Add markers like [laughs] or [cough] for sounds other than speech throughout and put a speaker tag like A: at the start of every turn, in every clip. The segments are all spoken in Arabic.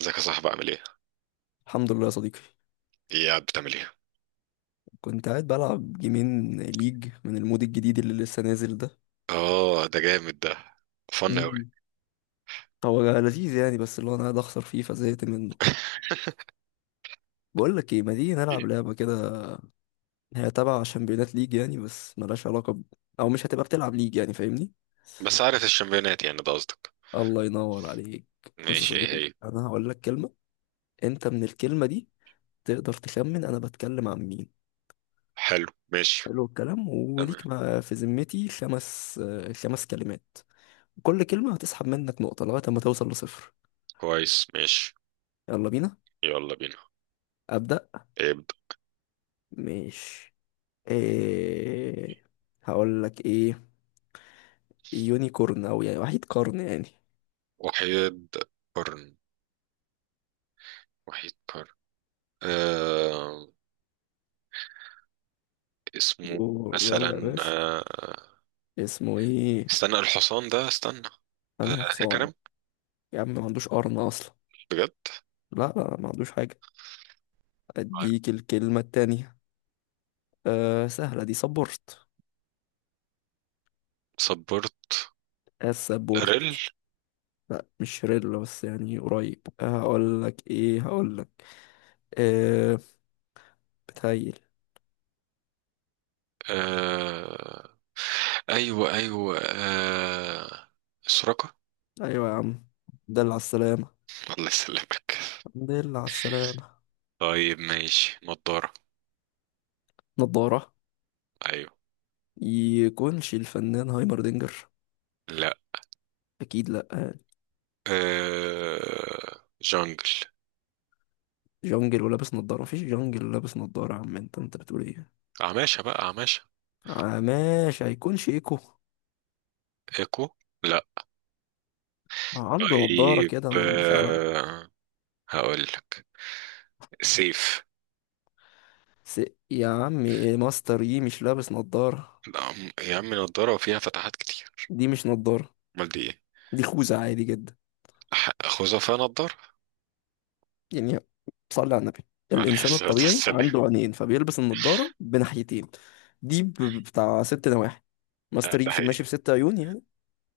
A: ازيك يا صاحبي عامل ايه؟
B: الحمد لله يا صديقي.
A: ايه قاعد بتعمل ايه؟
B: كنت قاعد بلعب جيمين ليج من المود الجديد اللي لسه نازل ده.
A: اه، ده جامد، ده فن اوي.
B: امم هو لذيذ يعني، بس اللي هو انا قاعد اخسر فيه فزهقت منه. بقول لك ايه، ما تيجي نلعب
A: [laughs]
B: لعبه كده؟ هي تبع شامبيونات ليج يعني، بس ملهاش علاقه او مش هتبقى بتلعب ليج يعني، فاهمني؟
A: بس عارف الشامبيونات يعني، ده قصدك.
B: الله ينور عليك. بص يا
A: ماشي، ايه
B: صديقي،
A: هي؟
B: انا هقول لك كلمه. انت من الكلمه دي تقدر تخمن انا بتكلم عن مين.
A: حلو. ماشي.
B: حلو الكلام،
A: تمام.
B: وليك ما في ذمتي خمس خمس كلمات. كل كلمة هتسحب منك نقطة لغاية ما توصل لصفر.
A: كويس، ماشي.
B: يلا بينا.
A: يلا بينا.
B: أبدأ.
A: ابدأ.
B: مش، إيه، هقول لك إيه. يونيكورن، أو يعني وحيد قرن يعني.
A: وحيد قرن، وحيد قرن. آه، اسمه. مثلا
B: ويلا يا باشا. اسمه إيه؟
A: استنى الحصان ده، استنى. آه،
B: أنهي حصان؟
A: هيكرم.
B: يا عم ما عندوش قرن أصلا.
A: بجد.
B: لا لا، ما عندوش حاجة.
A: طيب.
B: أديك الكلمة التانية. أه، سهلة دي، سبورت.
A: صبرت. ريل.
B: السبورت. لا مش شريلا، بس يعني قريب. هقول لك إيه، هقول لك أه بتهيل.
A: آه، ايوه ايوه آه. سراقة.
B: أيوة يا عم. دل على السلامة.
A: الله يسلمك.
B: دل على السلامة.
A: طيب، ماشي. نضارة.
B: نضارة.
A: أيوه.
B: يكونش الفنان هايمردينجر؟
A: لا.
B: أكيد لأ يعني.
A: جانجل.
B: جونجل ولابس نضارة؟ مفيش جونجل لابس نضارة يا عم، انت بتقول ايه؟
A: عماشة بقى عماشة.
B: آه ماشي، هيكونش ايكو؟
A: إيكو. لا.
B: عنده نضارة
A: طيب
B: كده مش على
A: هقول لك سيف.
B: س... يا عم إيه، ماستر يي مش لابس نضارة؟
A: لا، يا عم، نضارة وفيها فتحات كتير.
B: دي مش نضارة.
A: أمال دي إيه؟
B: دي خوذة عادي جدا
A: خزفة نضارة.
B: يعني. صلي على النبي.
A: عليه
B: الإنسان
A: الصلاة
B: الطبيعي
A: والسلام.
B: عنده عينين فبيلبس النضارة بناحيتين. دي بتاع ست نواحي.
A: آه،
B: ماستر يي
A: ده حقيقي.
B: ماشي بست عيون يعني.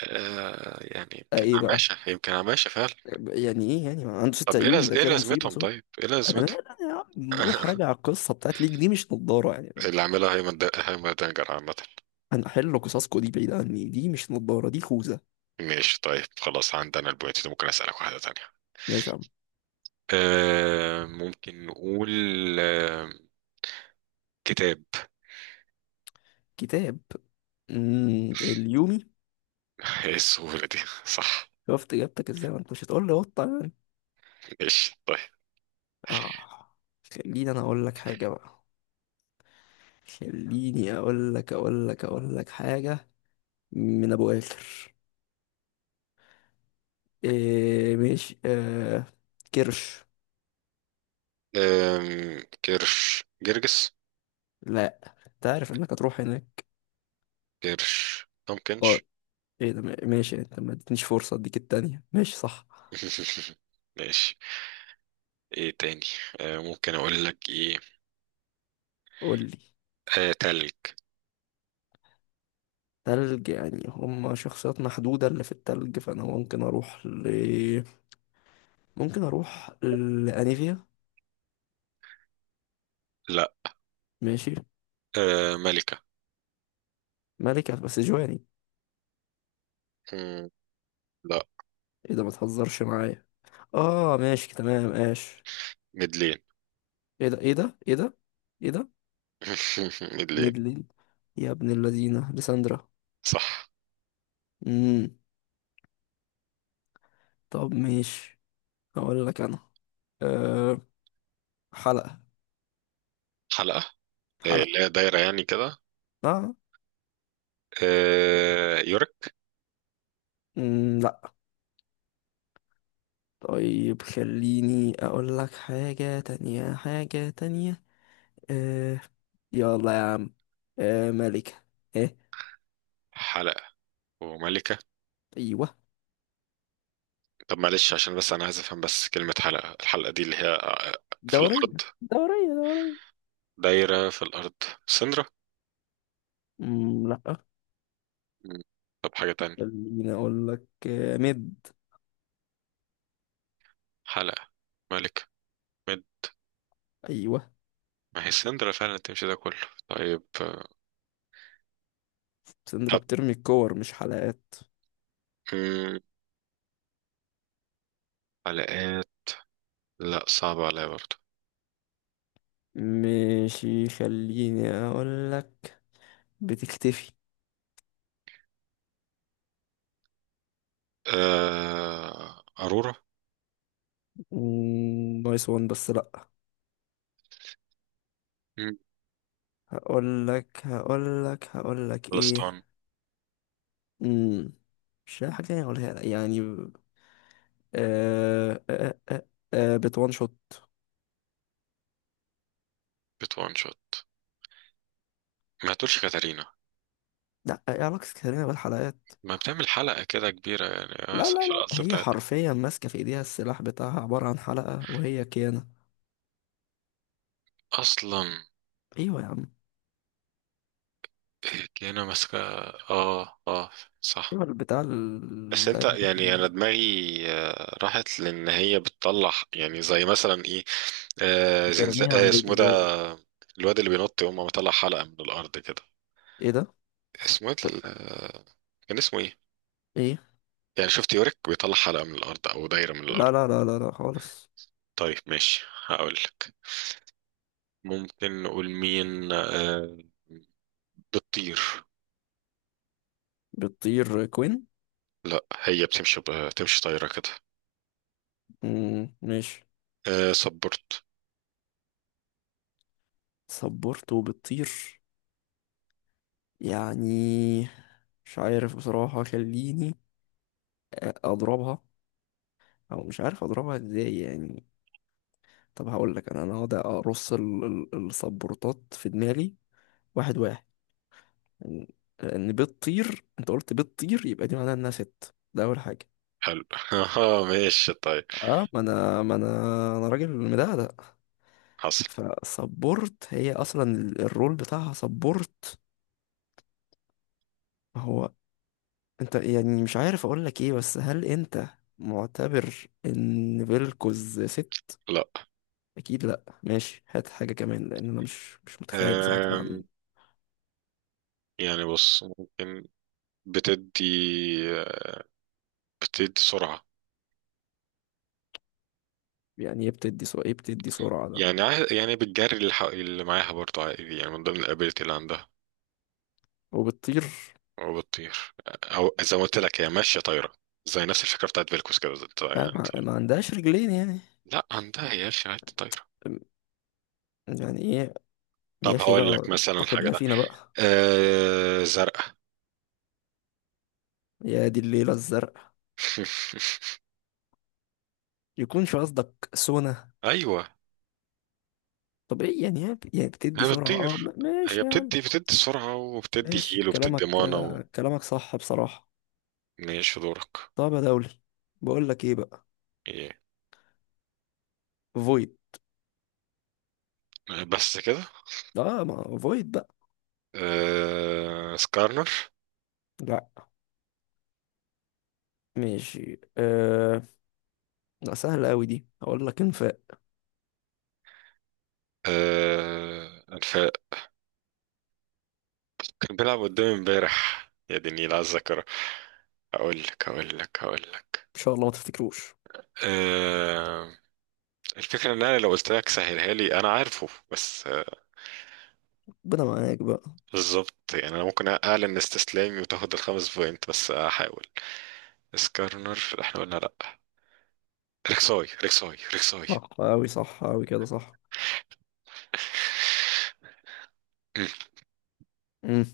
A: يعني يمكن
B: ايه بقى.
A: عماشة، يمكن عماشة فعلا.
B: يعني ايه، يعني ما عنده ست
A: طب
B: عيون، ده
A: إيه
B: كده مصيبه
A: لازمتهم
B: سود.
A: طيب؟ إيه
B: انا
A: لازمتهم؟
B: مال انا يا عم، روح راجع
A: [laughs]
B: القصه بتاعت ليك، دي مش نضاره يعني.
A: اللي عاملها هيمن دنجر عامة.
B: انا احل قصصكو دي بعيد عني، دي مش نضاره، دي خوذه.
A: ماشي، طيب، خلاص عندنا البوينت دي. ممكن أسألك واحدة تانية؟
B: ماشي يا عم.
A: ممكن نقول، آه كتاب.
B: كتاب. مم، اليومي.
A: [laughs] ايه السهولة دي؟ [laughs] صح.
B: شفت اجابتك ازاي، ما انت مش هتقول لي قطه يعني.
A: ماشي، طيب.
B: اه. خليني انا اقول لك حاجه بقى. خليني اقول لك حاجه. من ابو اخر. إيه ماشي. كرش.
A: كرش جرجس.
B: لا انت عارف انك هتروح هناك.
A: كرش
B: آه،
A: ممكنش.
B: ايه ده، ماشي، انت ما ادتنيش فرصة، اديك التانية، ماشي صح.
A: [laughs] ماشي. ايه تاني؟ ممكن اقول لك ايه؟
B: قول لي.
A: تلك.
B: تلج يعني، هما شخصيات محدودة اللي في التلج، فانا ممكن اروح ل... ممكن اروح لانيفيا.
A: لا.
B: ماشي.
A: ملكة.
B: ملكة بس جواني.
A: مم، لا.
B: ايه ده، ما تهزرش معايا. اه ماشي تمام، اش.
A: مدلين.
B: ايه ده، ايه ده، ايه ده. ايه ده.
A: مدلين.
B: ميدلين. يا ابن الذين، لساندرا.
A: [laughs] صح.
B: امم طب ماشي. هقول لك انا. أه. حلقة.
A: حلقة.
B: حلقة.
A: لا، دايرة يعني كده.
B: اه.
A: يورك.
B: مم، لا. طيب خليني اقول لك حاجة تانية حاجة تانية. آه. يلا يا عم. آه ملكة. ايه.
A: حلقة وملكة.
B: ايوه.
A: طب معلش، عشان بس أنا عايز أفهم، بس كلمة حلقة، الحلقة دي اللي هي في
B: دورية.
A: الأرض.
B: دورية دورية.
A: دايرة في الأرض. سندرة.
B: مم، لا.
A: مم. طب حاجة تانية.
B: خليني اقول لك، مد.
A: حلقة، ملكة، مد.
B: ايوه.
A: ما هي سندرة فعلا تمشي ده كله. طيب
B: سندرا
A: طب.
B: بترمي الكور مش حلقات.
A: مم. حلقات. لا، صعبة عليا برضه.
B: ماشي، خليني اقول لك. بتختفي.
A: أرورا.
B: مم، نايس وان بس لا.
A: مم.
B: هقول لك ايه.
A: فلسطين.
B: مم. مش لاقي حاجة تانية اقولها لك يعني. آه آه آه بتوان شوت.
A: بت وان شوت. ما تقولش كاتارينا.
B: لا، ايه علاقة كريمة بالحلقات.
A: ما بتعمل حلقة كده كبيرة يعني
B: لا لا
A: في
B: لا،
A: الأصل
B: هي
A: بتاعتها.
B: حرفيا ماسكة في ايديها، السلاح بتاعها عبارة عن حلقة وهي كيانة.
A: أصلا.
B: ايوه يا عم.
A: هتلاقينا ماسكة. اه، اه، صح.
B: ايوه البتاع
A: بس انت
B: ده.
A: يعني انا دماغي راحت، لان هي بتطلع يعني زي مثلا ايه. آه زنز...
B: بترميها
A: آه
B: عليك
A: اسمه
B: ازاي.
A: ده. الواد اللي بينط يقوم مطلع حلقة من الارض كده.
B: ايه ده.
A: اسمه ايه كان اسمه ايه؟
B: ايه.
A: يعني شفت يورك بيطلع حلقة من الارض او دايرة من الارض.
B: لا لا لا لا لا، خالص.
A: طيب، ماشي، هقول لك. ممكن نقول مين بتطير.
B: بتطير كوين.
A: لا، هي بتمشي. بتمشي طايرة كده.
B: مم، ماشي.
A: صبرت.
B: صبرته بتطير يعني. مش عارف بصراحة، خليني أضربها، أو مش عارف أضربها إزاي يعني. طب هقول لك، انا هقعد ارص السبورتات في دماغي. واحد واحد. ان. إن بتطير، انت قلت بتطير، يبقى دي معناها انها ست، ده اول حاجه.
A: حلو. [laughs] ماشي، طيب.
B: اه، ما انا انا راجل مدقدق.
A: حصل.
B: فسبورت، هي اصلا الرول بتاعها سبورت. ما هو انت يعني مش عارف اقول لك ايه، بس هل انت معتبر ان فيلكوز ست؟
A: لا.
B: اكيد لا. ماشي، هات حاجه كمان، لان انا مش متخيل بصراحه
A: آم،
B: تلعب مين.
A: يعني بص ممكن بتدي بتدي سرعة.
B: يعني ايه بتدي سرعه، ايه بتدي سرعه ده.
A: يعني يعني بتجري اللي معاها برضه عادي يعني من ضمن الابيلتي اللي عندها.
B: وبتطير.
A: وبتطير. او زي ما قلت لك، هي ماشية طايرة. زي نفس الفكرة بتاعت فيلكوس كده
B: لا
A: يعني.
B: ما عندهاش رجلين يعني.
A: لا، عندها يا اخي، عادي، طايرة.
B: يعني ايه؟ يا
A: طب
B: اخي
A: هقول لك
B: بقى.
A: مثلا
B: اتقد
A: حاجة
B: الله
A: ده.
B: فينا بقى.
A: زرقاء.
B: يا دي الليلة الزرق.
A: [laughs]
B: يكونش قصدك سونا؟
A: ايوه.
B: طبيعي يعني، هي يعني بتدي
A: هي
B: سرعة، اه
A: بتطير. هي
B: ماشي يا عم.
A: بتدي سرعة، وبتدي
B: ماشي
A: هيل، وبتدي مانا و...
B: كلامك صح بصراحة.
A: ماشي، دورك.
B: طب يا دولي. بقول لك ايه بقى.
A: ايه؟
B: فويد.
A: بس كده؟
B: اه، ما فويد بقى.
A: سكارنر.
B: لا. ماشي لا سهلة قوي دي، هقول لك انفاق.
A: آه، الف... كان بيلعب قدامي امبارح، يا دي النيل على الذاكرة. هقول لك.
B: ان شاء الله ما تفتكروش.
A: أه... الفكرة ان انا لو قلت لك سهلها لي، انا عارفه بس
B: ربنا معاك بقى.
A: بالظبط. يعني انا ممكن اعلن استسلامي وتاخد الخمس بوينت، بس هحاول. سكارنر احنا قلنا لا. ريكساي، ريكساي، ريكساي.
B: صح قوي صح قوي كده صح.
A: مم.
B: امم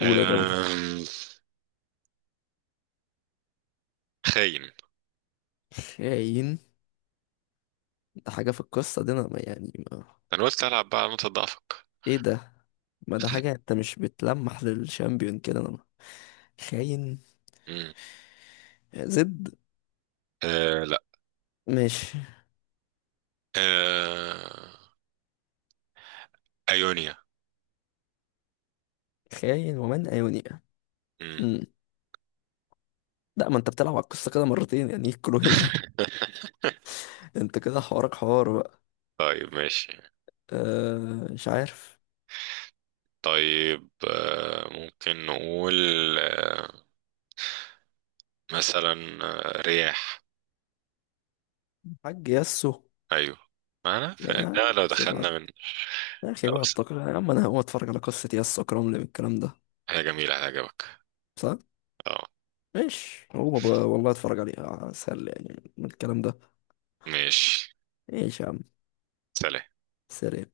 B: قول يا دولي.
A: آم، خاين.
B: شاين. ده حاجة في القصة دي، انا ما يعني ما.
A: انا قلت العب بقى على نقطة ضعفك.
B: ايه ده، ما ده حاجة، انت مش بتلمح للشامبيون كده انا. خاين.
A: مم.
B: زد.
A: لا.
B: ماشي.
A: آه ايونيا.
B: خاين ومن ايونيا.
A: مم.
B: امم لا، ما انت بتلعب على القصة كده مرتين يعني، يكلوا هنا.
A: [laughs]
B: [laughs] انت كده حوارك حوار بقى.
A: طيب، ماشي.
B: أه مش عارف.
A: طيب ممكن نقول آه، مثلا رياح.
B: حاج ياسو.
A: ايوه. معنا
B: يا
A: فده، لو
B: اخي بقى،
A: دخلنا من...
B: يا اخي
A: لو
B: بقى
A: س-
B: التقرير يا عم، انا هقوم اتفرج على قصة ياسو اكرم لي من الكلام ده.
A: حاجة جميلة هتعجبك.
B: صح؟
A: اه.
B: ماشي، هو بقى والله اتفرج عليها اسهل يعني من الكلام ده.
A: ماشي.
B: ايش يا عم.
A: سلام.
B: سريع.